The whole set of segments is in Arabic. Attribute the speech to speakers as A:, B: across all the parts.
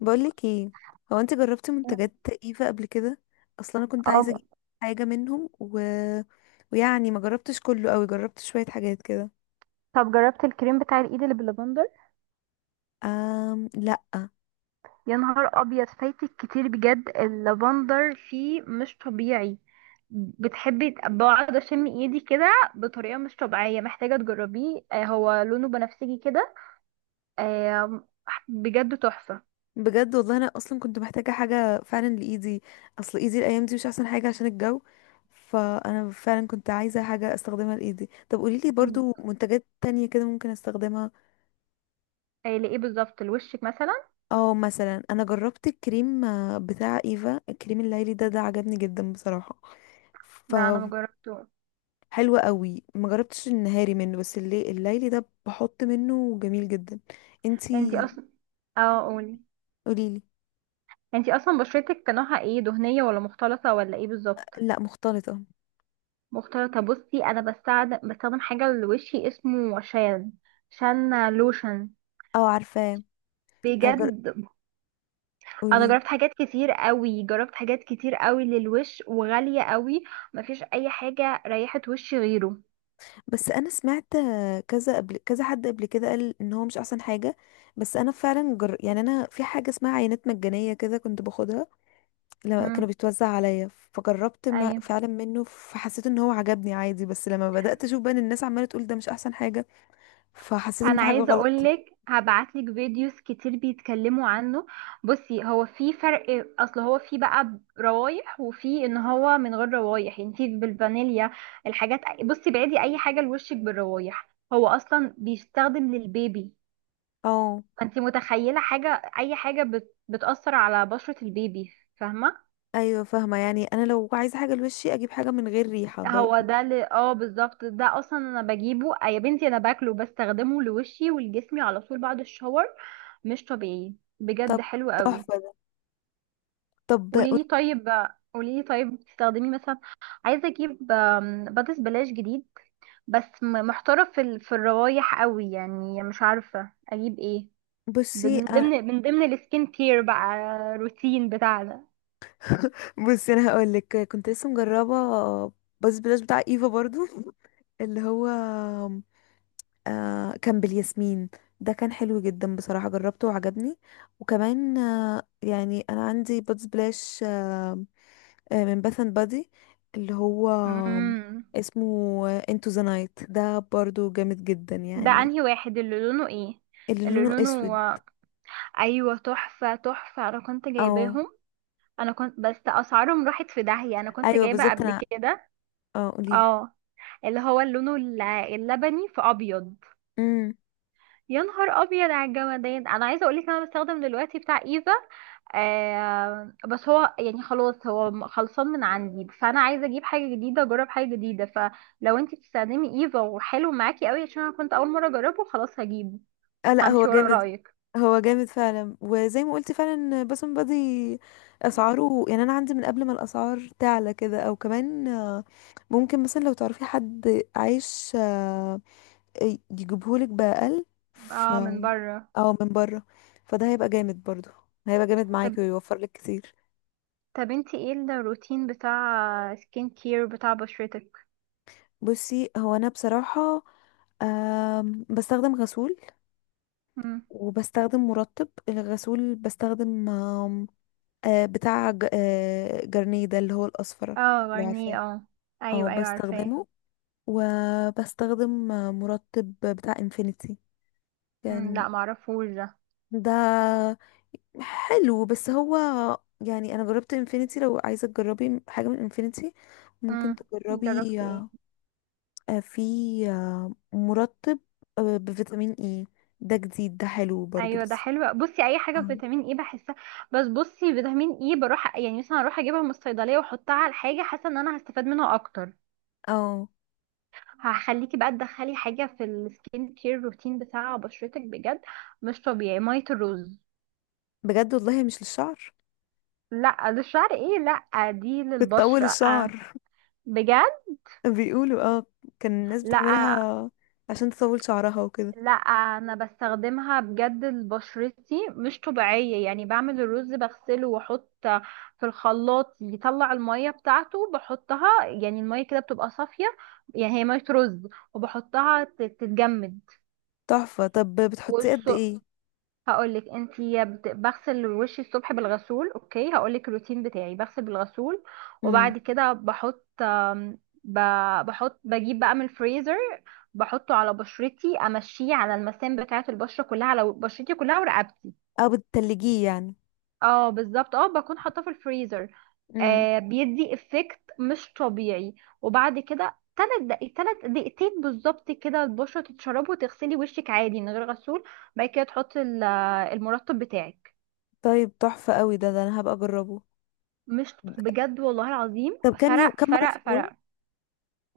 A: بقولك ايه؟ هو انت جربتي منتجات ايفا قبل كده؟ اصلا انا كنت عايزه
B: اه،
A: اجيب حاجه منهم ويعني ما جربتش كله قوي، جربت شويه حاجات كده.
B: طب جربت الكريم بتاع الايد اللي باللافندر.
A: لا.
B: يا نهار ابيض، فايتك كتير! بجد اللافندر فيه مش طبيعي. بقعد اشم ايدي كده بطريقه مش طبيعيه، محتاجه تجربيه. هو لونه بنفسجي كده. آه، بجد تحفه.
A: بجد والله انا اصلا كنت محتاجه حاجه فعلا لايدي، اصل ايدي الايام دي مش احسن حاجه عشان الجو. فانا فعلا كنت عايزه حاجه استخدمها لايدي. طب قوليلي
B: م.
A: برضو منتجات تانية كده ممكن استخدمها؟
B: لايه بالظبط لوشك مثلا؟
A: اه، مثلا انا جربت الكريم بتاع ايفا. الكريم الليلي ده عجبني جدا بصراحه. ف
B: لا انا ما جربته.
A: حلو قوي، ما جربتش النهاري منه بس اللي الليلي ده بحط منه جميل جدا.
B: انتي
A: انتي،
B: اصلا، اه قولي.
A: قوليلي.
B: انتي اصلا بشرتك نوعها ايه، دهنيه ولا مختلطه ولا ايه بالظبط؟
A: لا، مختلطة.
B: مختلطة. بصي أنا بستخدم حاجة لوشي اسمه شان، شان لوشن.
A: اه عارفاه. أجر...
B: بجد أنا
A: قولي.
B: جربت حاجات كتير قوي، جربت حاجات كتير قوي للوش وغالية قوي. مفيش أي حاجة ريحت وشي غيره.
A: بس انا سمعت كذا، قبل كذا حد قبل كده قال ان هو مش احسن حاجة. بس انا فعلا يعني انا في حاجة اسمها عينات مجانية كده كنت باخدها لما كانوا
B: مم.
A: بيتوزع عليا، فجربت ما...
B: أيوه،
A: فعلا منه، فحسيت ان هو عجبني عادي. بس لما بدأت اشوف بقى ان الناس عمالة تقول ده مش احسن حاجة، فحسيت ان
B: انا
A: في حاجة
B: عايزه
A: غلط.
B: اقولك هبعتلك فيديوز كتير بيتكلموا عنه. بصي هو في فرق، اصل هو في بقى روايح وفي ان هو من غير روايح، يعني في بالفانيليا. الحاجات بصي، بعدي اي حاجه لوشك بالروايح، هو اصلا بيستخدم للبيبي.
A: اه.
B: فانت متخيله حاجه، اي حاجه بتاثر على بشره البيبي، فاهمه؟
A: ايوه فاهمه، يعني انا لو عايزه حاجه لوشي اجيب حاجه من غير ريحه
B: هو ده اللي اه بالظبط، ده اصلا انا بجيبه. يا بنتي انا باكله، بستخدمه لوشي ولجسمي على طول بعد الشاور. مش طبيعي، بجد
A: طب
B: حلو قوي.
A: تحفه ده. طب،
B: قولي لي طيب، قولي لي طيب بتستخدمي مثلا؟ عايزه اجيب بادس بلاش جديد، بس محتاره في الروايح قوي، يعني مش عارفه اجيب ايه.
A: بصي
B: من ضمن من ضمن السكين كير بقى، روتين بتاعنا.
A: بصي انا هقول لك كنت لسه مجربه، بس بلاش بتاع ايفا برضو. اللي هو، كان بالياسمين. ده كان حلو جدا بصراحه، جربته وعجبني. وكمان يعني انا عندي بادز بلاش من باث اند بادي. اللي هو
B: امم،
A: اسمه انتو ذا نايت، ده برضو جامد جدا
B: ده
A: يعني.
B: انهي واحد، اللي لونه ايه؟
A: اللي
B: اللي
A: لونه
B: لونه،
A: اسود.
B: ايوه تحفه تحفه، انا كنت
A: اه،
B: جايباهم. انا كنت بس اسعارهم راحت في داهيه، انا كنت
A: ايوه
B: جايبه
A: بالظبط،
B: قبل
A: انا.
B: كده.
A: اه قوليلي.
B: اه، اللي هو لونه اللبني في ابيض.
A: امم.
B: يا نهار ابيض على الجمدان! انا عايزه اقول لك انا بستخدم دلوقتي بتاع ايفا، بس هو يعني خلاص هو خلصان من عندي، فانا عايزه اجيب حاجه جديده، اجرب حاجه جديده، فلو انت بتستخدمي ايفا وحلو معاكي قوي، عشان انا كنت اول مره اجربه، خلاص هجيبه.
A: آه لا، هو
B: همشي ورا
A: جامد.
B: رايك.
A: هو جامد فعلا، وزي ما قلت فعلا باسم بادي. اسعاره يعني، انا عندي من قبل ما الاسعار تعلى كده، او كمان ممكن مثلا لو تعرفي حد عايش يجيبهولك باقل. ف
B: اه، من بره.
A: او من بره، فده هيبقى جامد برضو، هيبقى جامد
B: طب،
A: معاكي ويوفر لك كتير.
B: طب انت ايه الروتين بتاع سكين كير بتاع بشرتك؟
A: بصي هو انا بصراحة بستخدم غسول.
B: مم.
A: وبستخدم مرطب الغسول، بستخدم آم، آه، بتاع جارنيه ده، اللي هو الأصفر.
B: اه
A: لو عارفاه.
B: غرنيه اه.
A: اه
B: ايوه ايوه عارفاه.
A: بستخدمه. وبستخدم مرطب بتاع انفينيتي
B: مم،
A: كان.
B: لا معرفوش ده.
A: ده حلو، بس هو يعني انا جربت انفينيتي، لو عايزه تجربي حاجه من انفينيتي ممكن
B: مم.
A: تجربي
B: جربتي ايه؟
A: في مرطب بفيتامين اي. ده جديد، ده حلو برضو
B: ايوه ده
A: بس.
B: حلو. بصي اي حاجه
A: اه.
B: بفيتامين اي بحسها، بس بصي فيتامين اي بروح يعني مثلا اروح اجيبها من الصيدليه واحطها على الحاجه، حاسه ان انا هستفاد منها اكتر.
A: آه،
B: هخليكي بقى تدخلي حاجه في السكين كير روتين بتاع بشرتك، بجد مش طبيعي، ميه الرز.
A: بجد والله مش للشعر.
B: لا للشعر ايه، لا دي
A: بتطول
B: للبشره.
A: الشعر.
B: بجد.
A: بيقولوا اه. كان الناس
B: لا
A: بتعملها عشان تطول شعرها وكده.
B: لا انا بستخدمها بجد لبشرتي، مش طبيعية. يعني بعمل الرز، بغسله واحط في الخلاط، يطلع المية بتاعته، بحطها، يعني المية كده بتبقى صافية، يعني هي مية رز، وبحطها تتجمد.
A: تحفة. طب بتحطيه قد ايه؟
B: هقولك انت بغسل وشي الصبح بالغسول، اوكي، هقولك الروتين بتاعي، بغسل بالغسول
A: امم.
B: وبعد كده بحط بجيب بقى من الفريزر، بحطه على بشرتي، امشيه على المسام بتاعه البشره كلها، على بشرتي كلها ورقبتي.
A: او بتتلجيه يعني.
B: اه بالظبط، اه بكون حاطاه في الفريزر.
A: امم.
B: آه بيدي افكت مش طبيعي. وبعد كده تلات دقايق، تلات دقيقتين بالظبط كده، البشرة تتشرب، وتغسلي وشك عادي من غير غسول، بعد كده تحطي المرطب بتاعك.
A: طيب تحفة قوي ده انا هبقى اجربه.
B: مش بجد، والله العظيم
A: طب كام يوم،
B: فرق
A: كام مرة في
B: فرق
A: اليوم؟
B: فرق.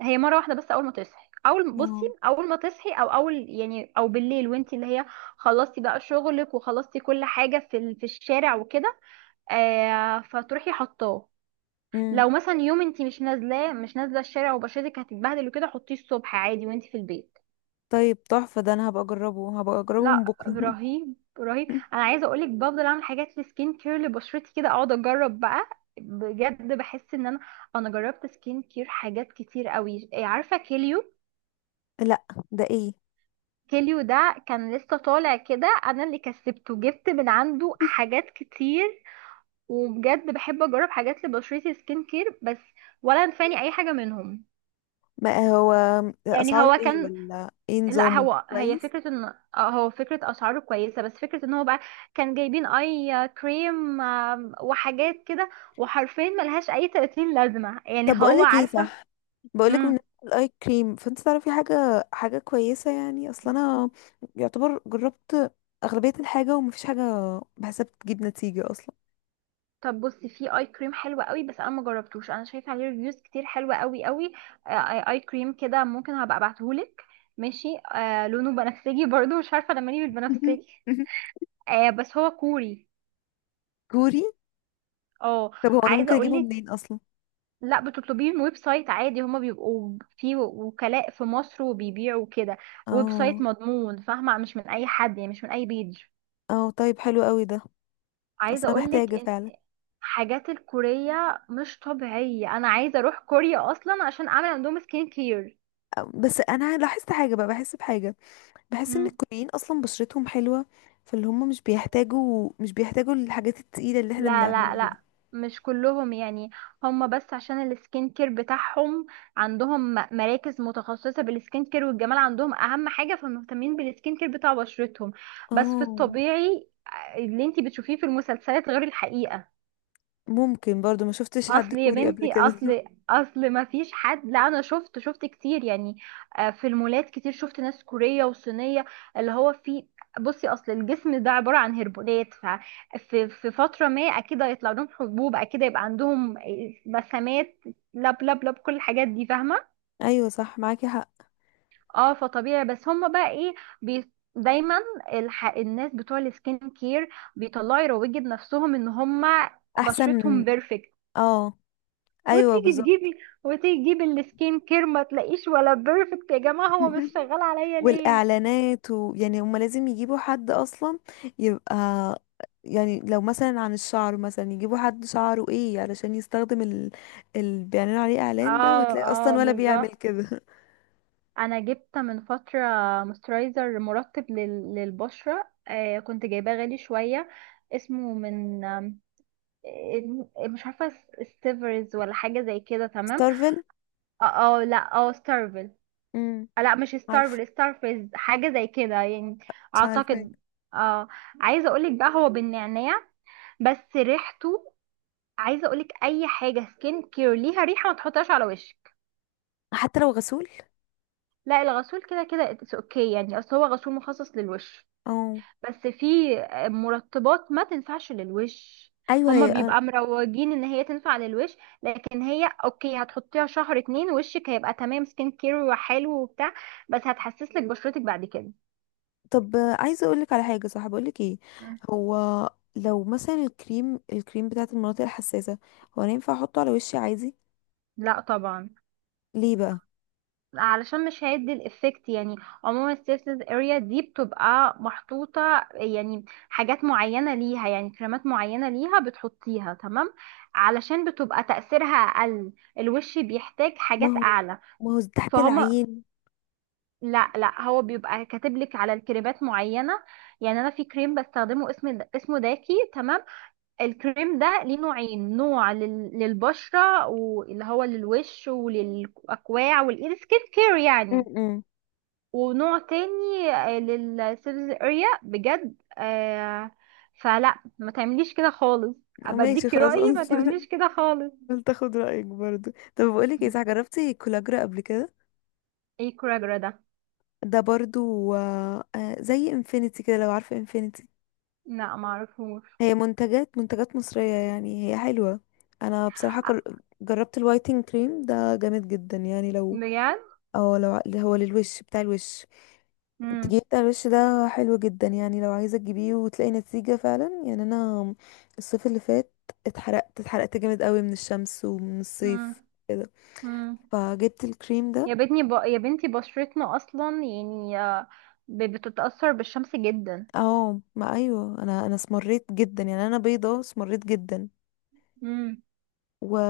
B: هي مره واحده بس، اول ما تصحي، اول بصي،
A: اه.
B: اول ما تصحي او اول يعني، او بالليل وانت اللي هي خلصتي بقى شغلك وخلصتي كل حاجه في الشارع وكده، آه فتروحي حطاه.
A: امم.
B: لو مثلا يوم انت مش نازلاه، مش نازله الشارع، وبشرتك هتتبهدل وكده، حطيه الصبح عادي وانت في البيت.
A: طيب تحفة ده، انا هبقى اجربه، هبقى اجربه من
B: لا
A: بكرة.
B: رهيب رهيب. انا عايزه اقولك، بفضل اعمل حاجات لسكين كير لبشرتي كده، اقعد اجرب بقى، بجد بحس ان انا، انا جربت سكين كير حاجات كتير قوي. عارفه كيليو؟
A: لا، ده ايه؟
B: كيليو ده كان لسه طالع كده، انا اللي كسبته جبت من عنده حاجات كتير. وبجد بحب اجرب حاجات لبشرتي سكين كير بس، ولا نفاني اي حاجه منهم.
A: ما هو
B: يعني
A: اسعاره
B: هو
A: ايه،
B: كان،
A: ولا ايه
B: لا
A: نظامه،
B: هو هي
A: كويس؟
B: فكرة ان، هو فكرة اسعاره كويسة، بس فكرة ان هو بقى كان جايبين اي كريم وحاجات كده، وحرفيا ملهاش اي 30 لازمة، يعني
A: طب
B: هو
A: بقولك ايه،
B: عارفة.
A: صح؟ بقولك
B: امم،
A: بالنسبة للاي كريم، فانت تعرفي حاجة، حاجة كويسة؟ يعني اصل انا يعتبر جربت اغلبية الحاجة، ومفيش حاجة بحسها بتجيب نتيجة اصلا.
B: طب بصي في اي كريم حلوة قوي بس انا ما جربتوش، انا شايفة عليه ريفيوز كتير حلوة قوي قوي. اي كريم كده ممكن هبقى ابعتهولك. ماشي، آه لونه بنفسجي برضو، مش عارفة لما ليه بالبنفسجي. آه بس هو كوري.
A: كوري.
B: اه،
A: طب هو انا
B: عايزة
A: ممكن اجيبه
B: اقولك،
A: منين اصلا؟
B: لا بتطلبيه من ويب سايت عادي، هما بيبقوا في وكلاء في مصر وبيبيعوا كده. ويب سايت
A: اه.
B: مضمون، فاهمة، مش من أي حد، يعني مش من أي بيج.
A: اه طيب، حلو قوي ده. اصل
B: عايزة
A: انا
B: أقولك
A: محتاجة
B: إن
A: فعلا.
B: حاجات الكورية مش طبيعية، أنا عايزة أروح كوريا أصلا عشان أعمل عندهم سكين كير.
A: بس انا لاحظت حاجة بقى، بحس بحاجة، بحس ان
B: مم.
A: الكوريين اصلا بشرتهم حلوة، فاللي هم مش بيحتاجوا، الحاجات التقيلة اللي احنا
B: لا لا
A: بنعملها.
B: لا، مش كلهم يعني. هم بس عشان السكين كير بتاعهم، عندهم مراكز متخصصة بالسكين كير والجمال، عندهم أهم حاجة، فمهتمين بالسكين كير بتاع بشرتهم. بس في
A: اه.
B: الطبيعي، اللي انتي بتشوفيه في المسلسلات غير الحقيقة.
A: ممكن برضو، ما شفتش حد
B: اصل يا
A: كوري قبل
B: بنتي،
A: كده.
B: اصل، اصل ما فيش حد، لا انا شفت، شفت كتير يعني، في المولات كتير شفت ناس كورية وصينية. اللي هو في، بصي اصل الجسم ده عبارة عن هرمونات، ففي في فترة ما اكيد هيطلع لهم حبوب، اكيد هيبقى عندهم مسامات، لب لب لب، كل الحاجات دي فاهمة.
A: ايوه صح، معاكي حق.
B: اه فطبيعي، بس هم بقى ايه، بي دايما، الناس بتوع السكين كير بيطلعوا يروجوا لنفسهم ان هم
A: احسن.
B: بشرتهم بيرفكت،
A: اه، ايوه
B: وتيجي
A: بالظبط.
B: تجيبي وتيجي تجيبي السكين كير ما تلاقيش ولا بيرفكت، يا جماعة هو مش شغال عليا ليه؟
A: والاعلانات، ويعني هما لازم يجيبوا حد اصلا يبقى، يعني لو مثلا عن الشعر، مثلا يجيبوا حد شعره ايه علشان يستخدم اللي بيعلنوا عليه اعلان ده،
B: اه،
A: وهتلاقي اصلا
B: اه
A: ولا بيعمل
B: بالظبط.
A: كده.
B: انا جبت من فترة موسترايزر مرطب للبشرة، آه كنت جايباه غالي شوية، اسمه من مش عارفة ستيفرز ولا حاجة زي كده، تمام.
A: ستارفل.
B: اه لا اه ستارفل،
A: امم.
B: لا مش
A: عارفه،
B: ستارفل، ستارفيز حاجة زي كده يعني،
A: مش عارفه.
B: اعتقد. اه، عايزة اقولك بقى، هو بالنعناع بس ريحته، عايزه اقولك اي حاجه سكين كير ليها ريحه ما تحطهاش على وشك.
A: حتى لو غسول.
B: لا الغسول كده كده اتس اوكي يعني، اصل هو غسول مخصص للوش.
A: اه،
B: بس في مرطبات ما تنفعش للوش،
A: ايوه
B: هما
A: هي.
B: بيبقى مروجين ان هي تنفع للوش، لكن هي اوكي هتحطيها شهر اتنين، وشك هيبقى تمام سكين كير وحلو وبتاع، بس هتحسسلك بشرتك بعد كده.
A: طب عايزه اقولك على حاجه، صح؟ بقولك ايه،
B: مم.
A: هو لو مثلا الكريم، بتاعت المناطق الحساسه، هو انا ينفع احطه على وشي عادي؟
B: لا طبعا،
A: ليه بقى؟
B: علشان مش هيدي الافكت يعني. عموما السيرفيس اريا دي بتبقى محطوطة يعني، حاجات معينة ليها، يعني كريمات معينة ليها بتحطيها تمام، علشان بتبقى تأثيرها أقل، الوش بيحتاج
A: ما
B: حاجات
A: هو،
B: أعلى.
A: تحت
B: فهما،
A: العين.
B: لا لا هو بيبقى كاتب لك على الكريمات معينة، يعني أنا في كريم بستخدمه، اسمه داكي تمام. الكريم ده ليه نوعين، نوع للبشرة واللي هو للوش وللأكواع والإيد سكين كير يعني،
A: امم.
B: ونوع تاني للسيرفيس اريا بجد آه. فلا ما تعمليش كده خالص،
A: ماشي
B: ابديكي
A: خلاص.
B: رأيي ما تعمليش كده خالص.
A: قلت اخد رايك برضو. طب بقولك ايه، صح؟ جربتي كولاجرا قبل كده؟
B: ايه كوراجرا ده؟
A: ده برضو زي انفينيتي كده، لو عارفه انفينيتي.
B: لا معرفوش.
A: هي منتجات، مصريه يعني، هي حلوه. انا بصراحه جربت الوايتنج كريم ده، جامد جدا يعني. لو
B: بجد.
A: اه، لو اللي هو للوش، بتاع الوش،
B: مم.
A: التجميل بتاع الوش ده، حلو جدا يعني. لو عايزة تجيبيه وتلاقي نتيجة فعلا. يعني انا الصيف اللي فات اتحرقت، اتحرقت جامد قوي من الشمس ومن
B: مم.
A: الصيف كده،
B: مم.
A: فجبت الكريم ده.
B: يا بنتي يا بنتي بشرتنا اصلا يعني، بتتأثر بالشمس جدا.
A: اه. ما ايوه، انا اسمريت جدا، يعني انا بيضة اسمريت جدا.
B: مم.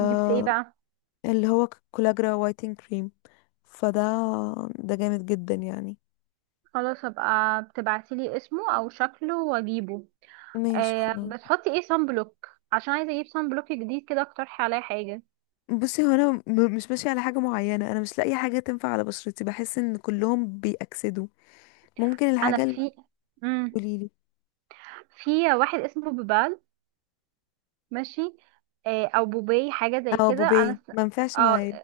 B: جبت ايه بقى؟
A: هو كولاجرا وايتنج كريم. فده جامد جدا يعني.
B: خلاص ابقى بتبعتيلي اسمه او شكله واجيبه.
A: ماشي
B: آه
A: خلاص.
B: بتحطي ايه صن بلوك، عشان عايزه اجيب صن بلوك جديد كده، اقترحي عليا حاجه.
A: بصي هو انا مش ماشيه على حاجه معينه، انا مش لاقي حاجه تنفع على بشرتي، بحس ان كلهم بيأكسدوا. ممكن
B: انا
A: الحاجه اللي
B: في، امم،
A: هتقولي لي.
B: في واحد اسمه بوبال، ماشي، آه او بوباي حاجه زي
A: او
B: كده،
A: بوبي ما ينفعش معايا.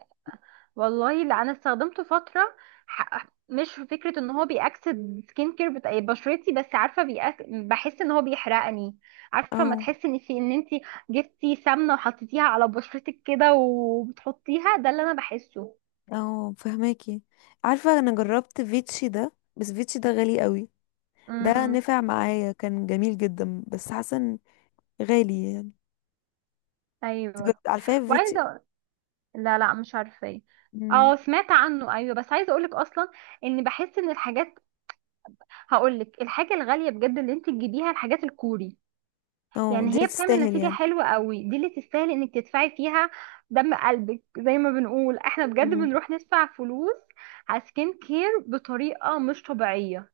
B: والله لا انا استخدمته فتره، مش في فكره ان هو بيأكسد سكين كير بتاع بشرتي، بس عارفه بحس ان هو بيحرقني. عارفه، ما
A: او،
B: تحسي ان في ان انت جبتي سمنه وحطيتيها على بشرتك كده وبتحطيها، ده اللي انا بحسه.
A: فهماكي. عارفه انا جربت فيتشي ده، بس فيتشي ده غالي قوي. ده
B: امم،
A: نفع معايا، كان جميل جدا، بس حاسه إن غالي يعني.
B: ايوه
A: عارفه فيتشي.
B: وعايزه، لا لا مش عارفاه.
A: مم.
B: اه سمعت عنه ايوه، بس عايزه اقولك اصلا، ان بحس ان الحاجات، هقولك الحاجه الغاليه بجد اللي انت تجيبيها الحاجات الكوري،
A: اه، دي
B: يعني هي
A: اللي
B: بتعمل
A: تستاهل
B: نتيجه
A: يعني.
B: حلوه قوي، دي اللي تستاهل انك تدفعي فيها دم قلبك زي ما بنقول احنا، بجد
A: مم.
B: بنروح ندفع فلوس على سكين كير بطريقه مش طبيعيه.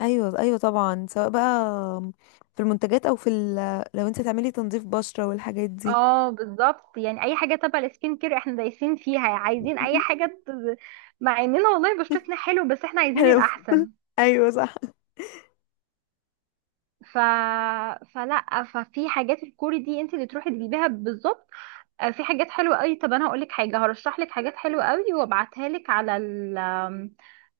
A: ايوه، ايوه طبعا، سواء بقى في المنتجات او في لو انت تعملي تنظيف بشره والحاجات دي.
B: اه بالظبط، يعني اي حاجه تبع السكين كير احنا دايسين فيها، عايزين اي حاجه مع اننا والله بشرتنا حلو بس احنا عايزين
A: حلو.
B: الاحسن.
A: ايوه صح.
B: ف... فلا ففي حاجات الكوري دي انت اللي تروحي تجيبيها بالظبط. في حاجات حلوه قوي، طب انا هقول لك حاجه، هرشح لك حاجات حلوه قوي وابعتها لك على ال آم،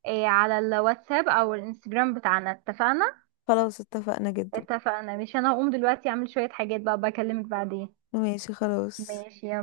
B: على الواتساب او الانستجرام بتاعنا، اتفقنا؟
A: خلاص، اتفقنا جدا.
B: اتفقنا، مش انا هقوم دلوقتي اعمل شويه حاجات بقى، بكلمك بعدين.
A: ماشي خلاص.
B: ماشي.